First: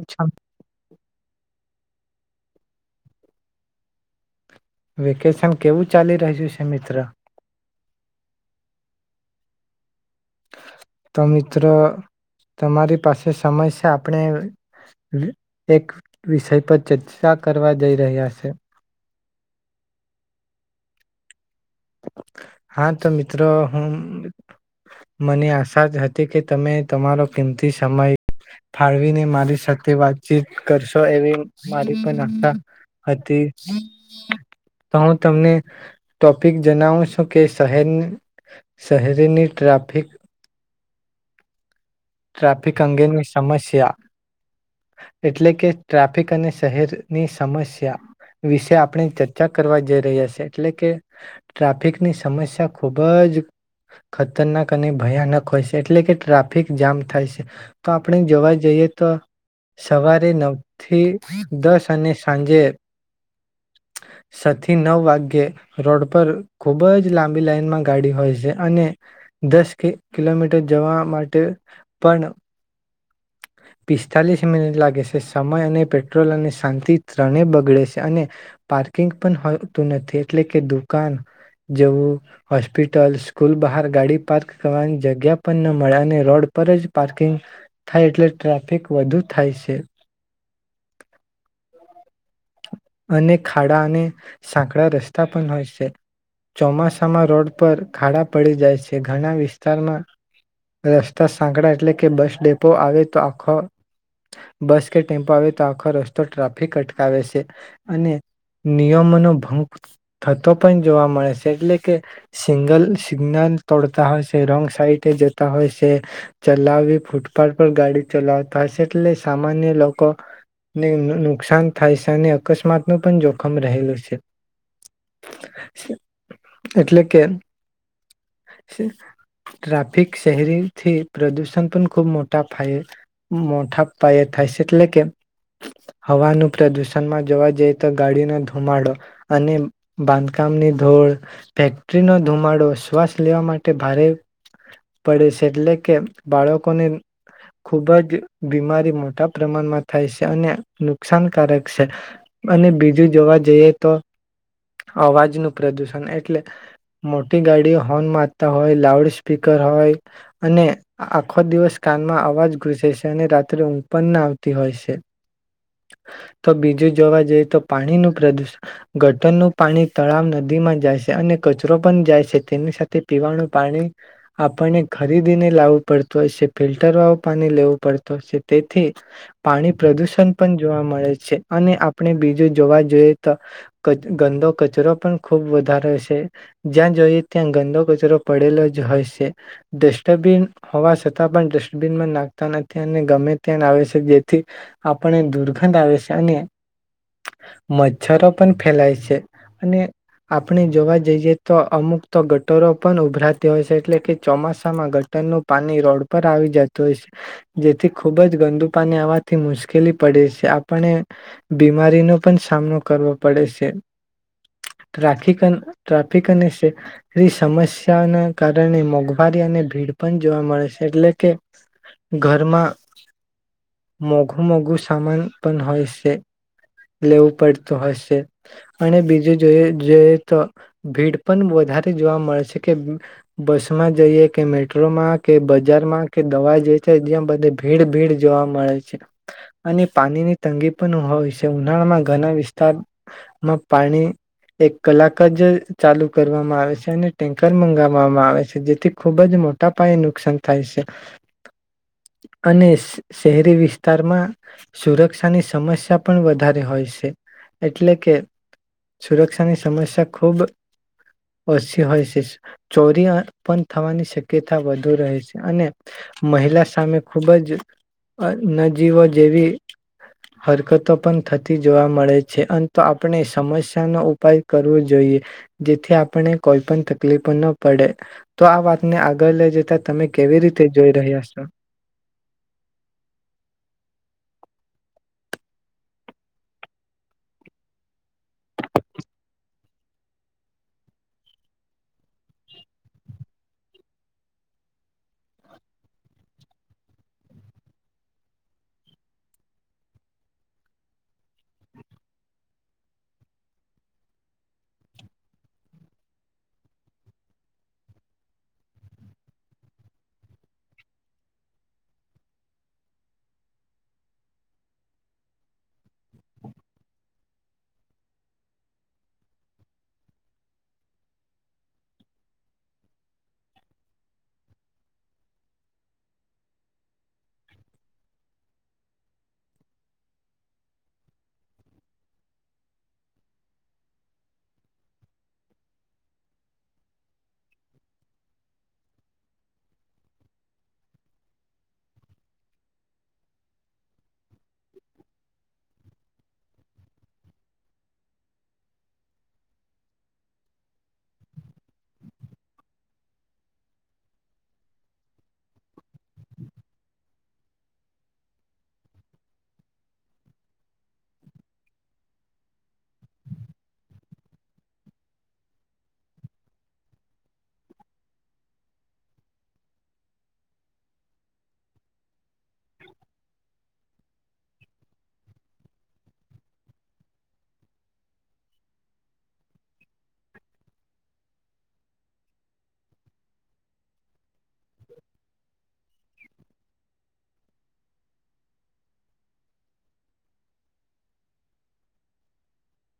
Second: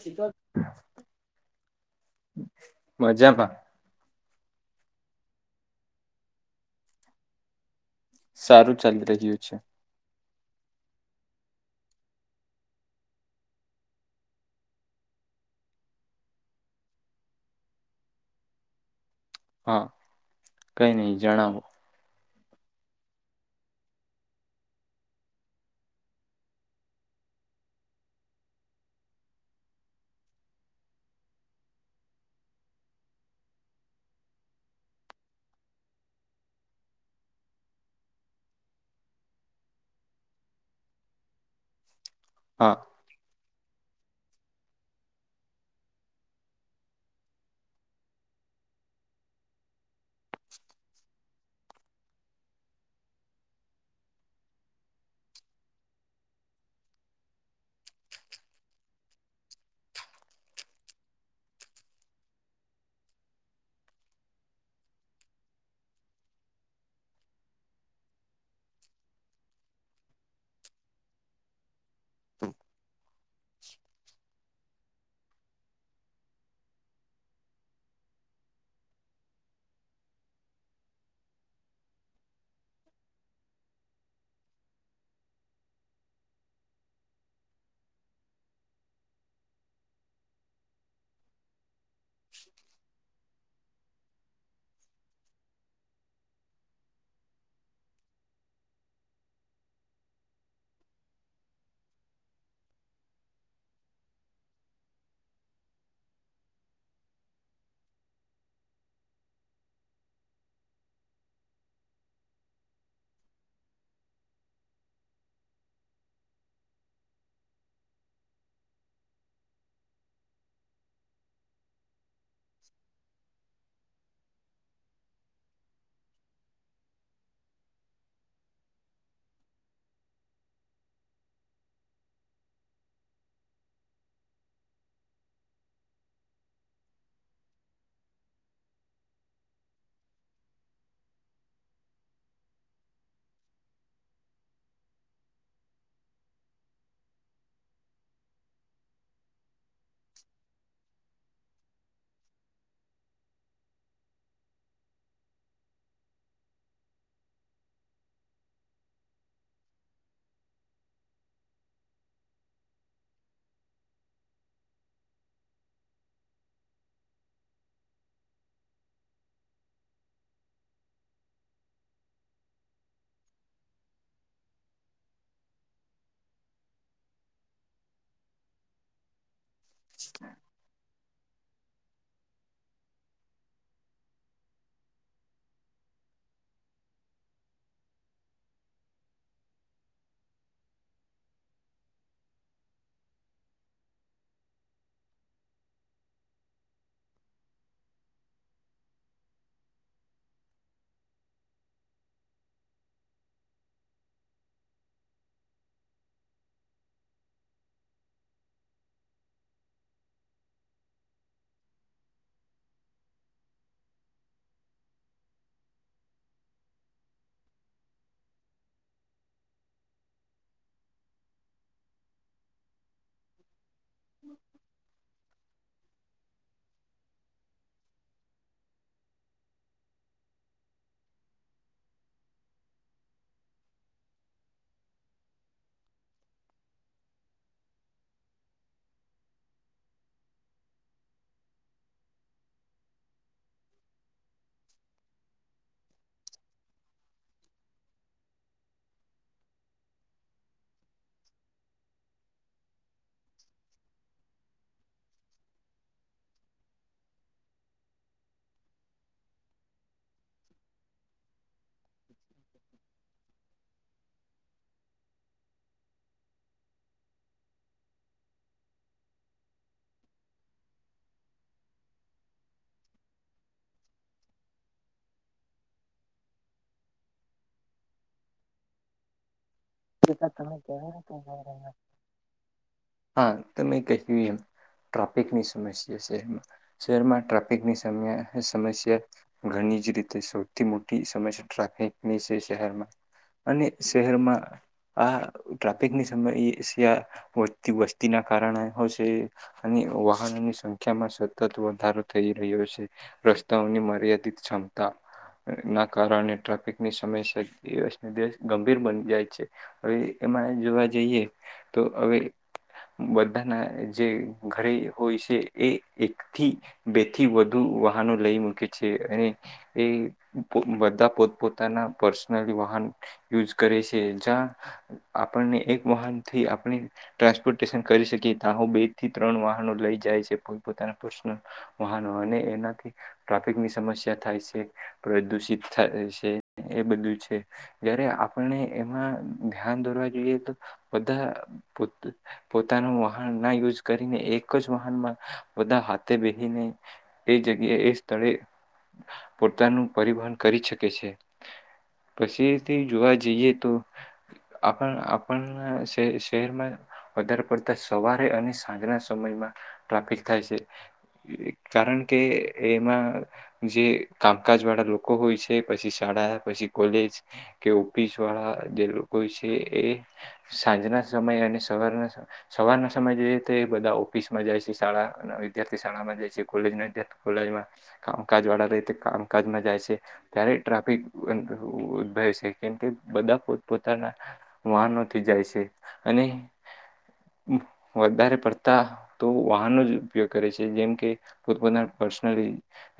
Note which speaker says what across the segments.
Speaker 1: શ [unintelligible] મજા મા.
Speaker 2: વેકેશન કેવું ચાલી રહ્યું છે મિત્ર.
Speaker 1: સારું ચાલી રહ્યું છે.
Speaker 2: તો મિત્રો તમારી પાસે સમય છે આપણે એક વિષય પર ચર્ચા કરવા જઈ રહ્યા છે.
Speaker 1: હા કઈ નહી જણાવ
Speaker 2: હા તો મિત્રો હું મને આશા જ હતી કે તમે તમારો કિમતી સમય ફાળવીને મારી સાથે વાતચીત કરશો એવી મારી પણ આશા હતી જ તો હું તમને ટોપિક જણાવું. શ કે શહેર શહેરીની ટ્રાફિક
Speaker 1: હા
Speaker 2: ટ્રાફિક અંગેની સમસ્યા એટલે કે ટ્રાફિક અને શહેરની સમસ્યા વિશે આપણે ચર્ચા કરવા જઈ રહ્યા છે એટલે કે ટ્રાફિકની સમસ્યા ખુબ જ ખતરનાક અને ભયાનક હોય છે એટલે કે ટ્રાફિક જામ થાય છે તો આપણે જોવા જઈએ તો સવારે નવ થી દસ અને સાંજે છ થી નવ વાગે રોડ પર ખુબ જ લાંબી લાઈનમાં ગાડી હોય છે અને દસ કિલોમીટર જવા માટે પણ પિસ્તાલીસ મિનિટ લાગે સે સમય અને પેટ્રોલ અને શાંતિ ત્રણે બગડે છે અને પાર્કિંગ પણ હોતું નથી એટલે કે દુકાન જવું હોસ્પિટલ સ્કૂલ બહાર ગાડી પાર્ક કરવાની જગ્યા પણ ન મળે અને રોડ પર જ પાર્કિંગ થાય એટલે ટ્રાફિક વધુ થાય છે.
Speaker 1: [inaudible]
Speaker 2: અને ખાડા અને સાકડા રસ્તા પણ હોય છે ચોમાસામાં રોડ પર ખાડા પડી જાય છે ઘણા વિસ્તારમાં રસ્તા સાંકડા એટલે કે બસ ડેમ્પો આવે તો આખો બસ કે ટેમ્પો આવે તો આખો રસ્તો ટ્રાફિક અટકાવે સે. અને નિયમોનો ભંગ થતો પણ જોવા મળે છે એટલે કે સિંગલ સિગ્નલ તોડતા હોય છે રોંગ સાઈડ જતા હોય સે ચલાવી ફૂટપાથ પર ગાડી ચલાવતા હસે એટલે સામાન્ય લોકોને નુકસાન થાય છે અને અકસ્માત નું પણ જોખમ રહેલું સે એટલે કે ટ્રાફિક શહેરીથી પ્રદુષણ પણ ખુબ મોટા પાયે મોટા પાયે થાય છે એટલે કે હવાનું પ્રદુષણમાં જોવા જઈ તો ગાડીનો ધુમાડો અને બાંધકામની ધોડ ફેક્ટરીનો ધુમાડો સ્વ લેવા માટે ભારે પડે છે એટલે કે બાળકોને ખુબ જ બીમારી મોટા પ્રમાણમાં થાય છે અને નુકસાનકારક છે અને બીજું જોવા જઈએ તો અવાજનું પ્રદુષણ એટલે મોટી ગાડીઓ હોર્ન મારતા હોય લાઉડ સ્પીકર હોય અને આખો દિવસ કાનમાં અવાજ ઘુસે છે અને રાત્રે ઊંઘ પણ ના આવતી હોય સે તો બીજું જોવા જઈએ તો પાણીનું પ્રદુષણ ગટરનું પાણી તળાવ નદીમાં જાય શી અને કચરો પણ જાય સે. તેની સાથે પીવાનું પાણી આપણને ખરીદીને લાવવું પડતું હસે ફિલ્ટર વાળું પાણી લેવું પડતું હયશે તેથી પાણી પ્રદુષણ પણ જોવા મળે છે. અને આપણે બીજું જોવા જોઈએ તો ગંદો કચરો પણ ખૂબ વધારે છે જ્યાં જોઈએ ત્યાં ગંદો કચરો પડેલો જ હોય છે ડસ્ટબિન હોવા છતાં પણ ડસ્ટબિનમાં નાખતા નથી અને ગમે ત્યાં આવે છે જેથી આપણે દુર્ગંધ આવે છે અને મચ્છરો પણ ફેલાય છે અને આપણે જોવા જઈએ તો અમુક તો ગટરો પણ ઉભરાતી હોય છે એટલે કે ચોમાસામાં ગટરનું પાણી રોડ પર આવી જતું હોય છે જેથી ખુબ જ ગંદુ પાણી આવવાથી મુશ્કેલી પડે છે આપણે બીમારીનો પણ સામનો કરવો પડે છે [unintelligible] ટ્રાફિક અને સમસ્યાના કારણે મોંઘવારી અને ભીડ પણ જોવા મળે છે એટલે કે ઘરમાં મોઘું મોઘું સામાન પણ હોયસ લેવું પડતું હશે અને બીજું જો જોઈ તો ભીડ પણ વધારે જોવા મળે કે બસમાં જઈએ કે મેટ્રોમાં કે બજારમાં કે દવા જે છે જ્યાં બધ ભીડ ભીડ જોવા મળે છે અને પાણીની તંગી પણ હોય છે ઉનાળામાં ઘણા વિસ્તારમાં પાણી એક કલાક જ ચાલુ કરવામાં આવે છે. ટેન્કર મંગાવવામાં આવે છે જેથી ખૂબ જ મોટા પાયે નુકસાન થાય છે અને શહેરી વિસ્તારમાં સુરક્ષાની સમસ્યા પણ વધારે હોય સે એટલે કે સુરક્ષાની સમસ્યા ખૂબ ઓછી હોય છે ચોરી પણ થવાની શક્યતા વધુ રહે છે અને મહિલા સામે ખૂબ જ નજીવો જેવી હરકતો પણ થતી જોવા મળે છે અ તો આપણે સમસ્યાનો ઉપાય કરવો જોઈએ જેથી આપણે કોઈ પણ તકલીફ ન પડે તો આ વાતને આગળ લે જ
Speaker 1: તહા તમે [unintelligible] ટ્રાફિકની સમસ્યા સે શહેરમાં શહેરમાં ટ્રાફિકની સમ સમસ્યા ઘણી જ રીતે સૌથી મોટી સમસ્યા ટ્રાફિકની છે શહેરમાં અને શહેરમાં આ ટ્રાફિકની સમસ્યા વધતી વસ્તીના કારણે હશે અને વાહનોની સંખ્યામાં સતત વધારો થઈ રહ્યો છે રસ્તાઓની મર્યાદિત ક્ષમતા ના કારણે ટ્રાફિકની સમસ્યા દિવસ ને દિવસ ગંભીર બની જાય છે. હવે એમાં જોવા જઈએ તો હવે બધાના જે ઘરે હોય છે એ એકથી બે થી વધુ વાહનો લઈ મૂકે છે અને તે પોત બધા પોત પોતાના પર્સનલી વાહન યુઝ કરે છે. જ્યાં આપણને એક વાહનથી આપણે ટ્રાન્સપોર્ટેશન કરી શકીએ ત્યાં હું બે થી ત્રણ વાહનો લઈ જાય છે. પોત પોતાના પર્સનલ વાહનો અને એનાથી ટ્રાફિકની સમસ્યા થાય સે, પ્રદૂષિત થાય સે, એ બધું છે. જ્યારે આપણને એમાં ધ્યાન દોરવા જોઈએ તો બધા પોત પોતાનું વાહન ના યુઝ કરીને એક જ વાહનમાં બધા હાથે બેહિને એ જગ્યાએ એ સ્થળે પોતાનું પરિવહન કરી શકે છે. પછીથી જોવા જઈએ તો આપણ આપણના શે શેહેરમાં વધારે પડતા સવારે અને સાંજના સમયમાં ટ્રાફિક થાય છે, કારણ કે એમાં જે કામકાજ વાળા લોકો હોય છે, પછી શાળા, પછી કોલેજ કે ઓફિસ વાળા જે લોકો છે એ સાંજના સમયે અને સવારના સવારના સમયે જે તે બધા ઓફિસમાં જાય છે, શાળા ના વિદ્યાર્થી શાળામાં જાય છે, કોલેજ ના વિદ્યાર્થી કોલેજમાં, કામકાજ વાળા રેય તે કામકાજમાં જાય છે. ત્યારે ટ્રાફિક [unintelligible] ઉદભવે છે કેમ કે બધા પોતા પોતાના વાહનોથી જાય છે અને વધારે પડતા તો વાહનો જ ઉપયોગ કરે છે, જેમકે પોત પોતાના પર્સનલી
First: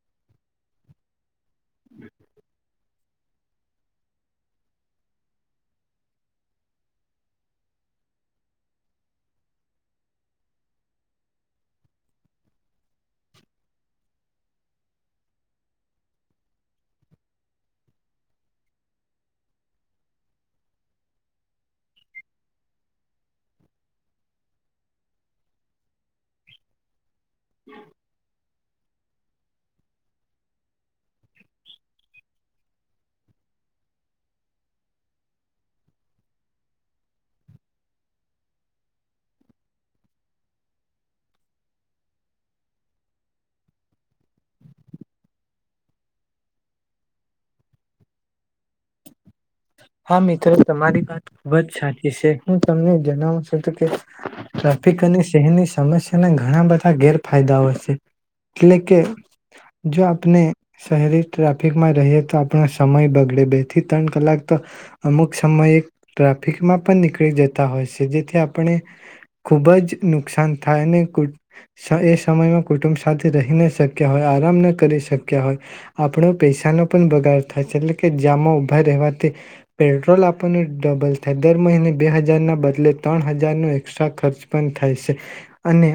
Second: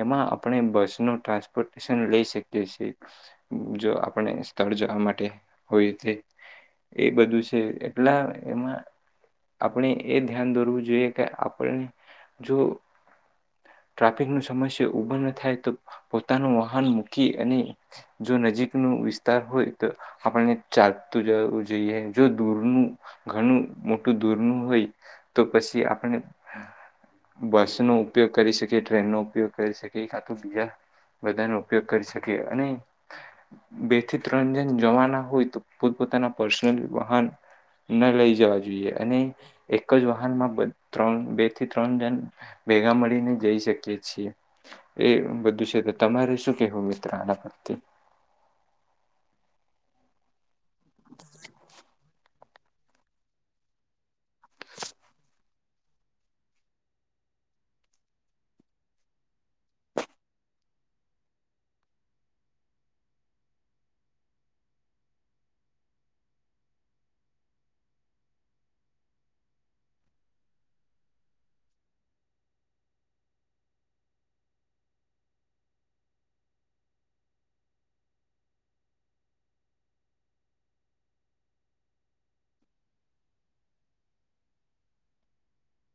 Speaker 1: એમાં આપણે બસ નો ટ્રાન્સપોર્ટેશન લઈ શકીએ છીએ, જો આપણે સ્થળ જવા માટે હોય તે એ બધું છે એટલા એમાં આપણે એ ધ્યાન દોરવું જોઈએ કે આપણે જો ટ્રાફિક નો સમસ્યા ઉભા ન થાય તો પોતાનું વાહન મૂકી અને જો નજીક નું વિસ્તાર હોય તો આપણને ચાલતું જવું જોઈએ, જો દૂરનું ઘણું મોટું દૂરનું હોય તો પછી આપ ણને બસ નો ઉપયોગ કરી શક જે ટ્રેન નો ઉપયોગ કરી શકે કાતો બીજા બધા નો ઉપયોગ કરી શકે. અને બે થી ત્રણ જણ જવાનો હોય તો પોત પોતાના પર્સનલ વાહન ન લઈ જવા જોઈએ અને એક જ વાહનમાં બ ત્રણ બે થી ત્રણ જણ ભેગા મળીને જઈ શકીએ છીએ, એ બધું છે. તો તમારે શું કેવું મિત્ર આના પ્રત્યે?
Speaker 2: હા મિત્ર તમારી વાત ખૂબ જ સાચી સે. હું તમને જનાવું છું કે ટ્રાફિક અને શહેરની સમસ્યાના ઘણા બધા ગેરફાયદાઓ સે, એટલે કે જો આપને શહેરી ટ્રાફિકમાં રહીએ તો આપણો સમય બગડે બે થી ત્રન કલાક તો અમુક સમયે ટ્રાફિકમાં પણ નીકળી જતા હોય સે. [unintelligible] આપણને ખુબ જ નુકસાન થાય ને એ સમય કુટુંબ સાથે રહી ન શક્યા હોય, આરામ ન કરી શક્યા હોય આપણો પૈસાનો પણ બગાડ થાય છે એટલે કે જામમાં ઊભા રહેવા પેટ્રોલ આપણને ડબલ થાય. દર મહિને બે હજાર ના બદલે ત્રણ હજારનો એક્સ્ટ્રા ખર્ચ પણ થાય સે અને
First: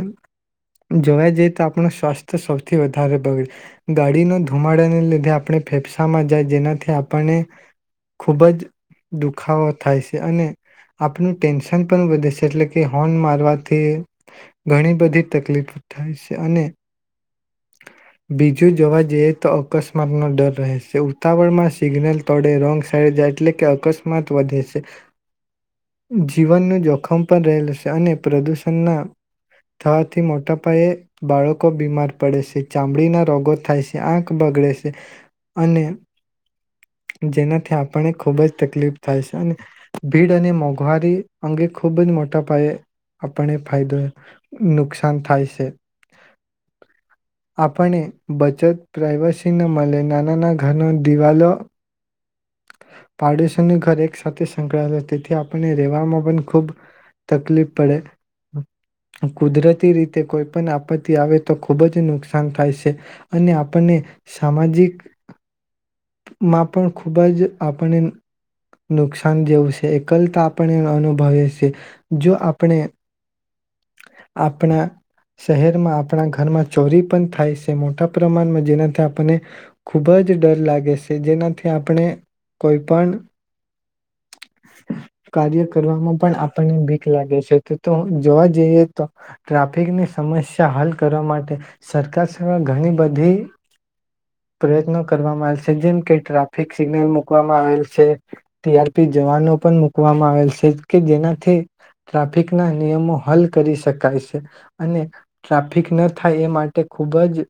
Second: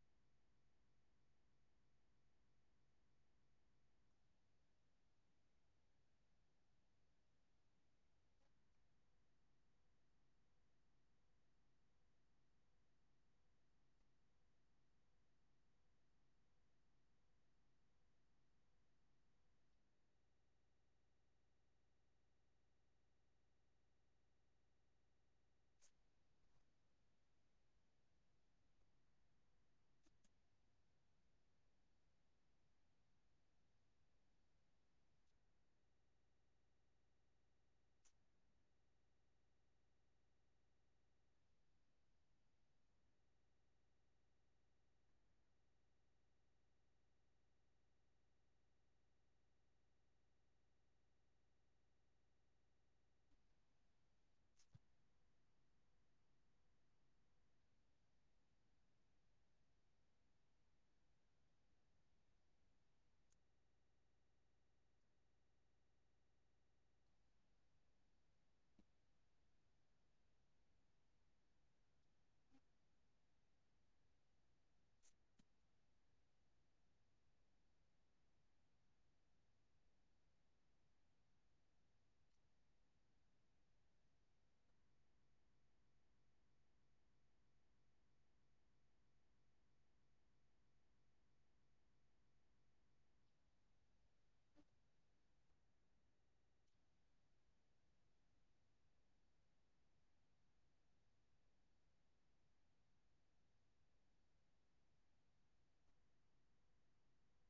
Speaker 2: જોવા જઈ તો આપણું સ્વાસ્થ્ય સૌથી વધારે બગડે, ગાડીનો ધુમાડાને લીધે આપણે ફેફસામાં જાય જેનાથી આપણને ખુબ જ દુખાવો થાય સે અને આપનું ટેન્શન પણ વધે છે એટલે કે હોર્ન મારવાથી ઘણી બધી તકલીફ થાય સે અને બીજું જોવા જઈએ તો અકસ્માતનો ડર રહેશે ઉતાવળમાં સિગ્નલ તોડે રોંગ એટલે કે અકસ્માત વધે સે જીવનનું જોખમ પણ રહેલું સે અને પ્રદૂષણના થવાથી મોટા પાયે બાળકો બીમાર પડે સે, ચામડીના રોગો થાય સે, આંખ બગડે સે અને જેના થી આપને ખૂબ જ તકલીફ થાય સે અને ભીડ અને મોંઘવારી અંગે ખૂબ જ મોટા પાયે આપડે ફાયદો નુકસાન થાય સે. આપણે બચત પ્રાઈવસી ન મળે નાનાના ઘરનો દિવાલો પાડોશીનું ઘર એક સાથે સંકળાયેલો તેથી આપણને રહેેવામાં પણ ખૂબ તકલીફ પડે. કુદરતી રીતે કોઈ પણ આપત્તિ આવે તો ખુબ જ નુકસાન થાય સે અને આપણને સામાજિક માં પણ ખૂબ જ આપણને નુકસાન જેવું સે એકલતા આપણને અનુભવી સે. જો આપણે આપણા શહેરમાં આપણા ઘરમાં ચોરી પણ થાય સે મોટા પ્રમાણમાં જેનાથી આપણને ખૂબ જ ડર લાગે સે જેના થી આપણે કોઈ પણ કાર્ય કરવામાં પણ આપણને બિખ લાગે સે. તો જોવા જઈએ તો ટ્રાફિકની સમસ્યા હલ કરવા માટે સરકારશ્રી એ ઘણી બધી પ્રયત્નો કરવામાં આવે સે જેમકે ટ્રા ફિક સિગ્નલ મૂકવામાં આવેલ સે, ટીઆરપી જવાનો પણ મુૂકવામાં આવેલ સે કે જેનાથી ટ્રાફિક ના નિયમો હલ કરી શકાય સે અને ટ્રાફિક ન થાય એ માટે ખૂબ જ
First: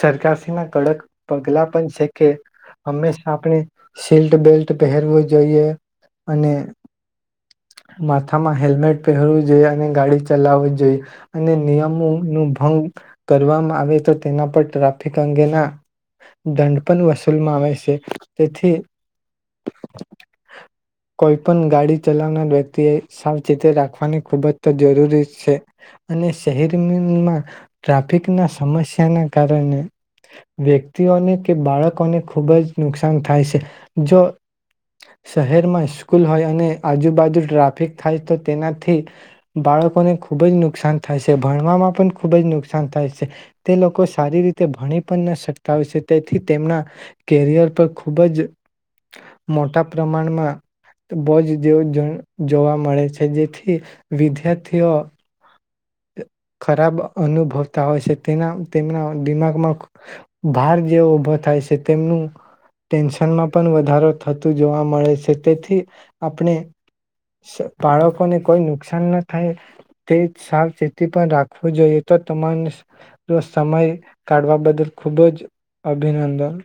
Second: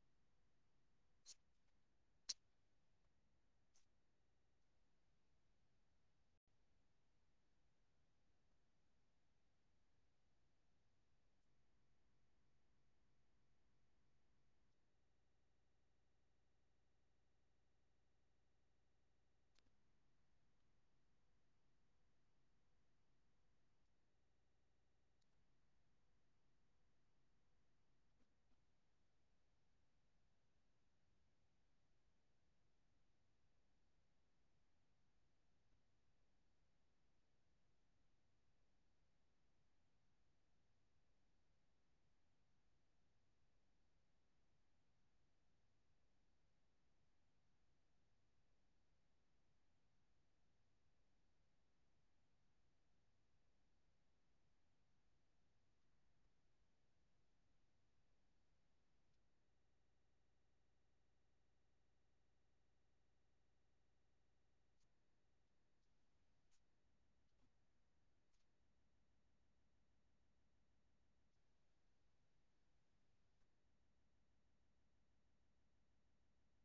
Speaker 2: સરકારશ્રીના કડક પગલા પણ સે. હંમેશા આપણે સી્ટ બેલ્ટ પહેરવું જોઈએ અને માથામાં હેલ્મેટ પહેરવું જોઈએ અને ગાડી ચલાવી જોઈએ અને નિયમો નું ભંગ કરવામાં આવે તો તેના પર ટ્રાફિક અંગેના દંડ પણ વસૂલમાં આવે સે. તેથી કોઈ પણ ગાડી ચલાવનાર વ્યક્તિ એ સાવચીતી રાખવાની ખૂબ જ જરૂરી છે અને શહેરમાં ટ્રાફિકના સમસ્યાના કારણે વ્યક્તિઓને કે બાળકોને ખૂબ જ નુકસાન થાય સે. જો શહેરમાં સ્કૂલ હોય અને આજુબાજુ ટ્રાફિક થાય તો તેનાથી બાળકોને ખૂબ જ નુકસાન થાય સે, ભણવામાં પણ ખૂબ જ નુકસાન થાય સે તે લોકો સારી રીતે ભણી પણ ન શકતા હોય સે તેથી તેમના કેરિયર પર ખૂબ જ મોટા પ્રમાણમાં બોજ જેવું જો જોવા મળે છે જેથી વિદ્યાર્થીઓ ખરાબ અનુભવતા હોય છે. તેના તેમના દિમાગમાં ભાર જેવો ઉભો થાય સે, તેમનું ટેન્શનમાં પણ વધારો થતું જોવા મળે સે તેથી આપણે સ બાળકોને કોઈ નુકસાન ન થાય તે સાવચેતી પણ રાખવું જોઈએ. તો તમારે સમય કાઢવા બદલ ખુબ જ અભિનંદન.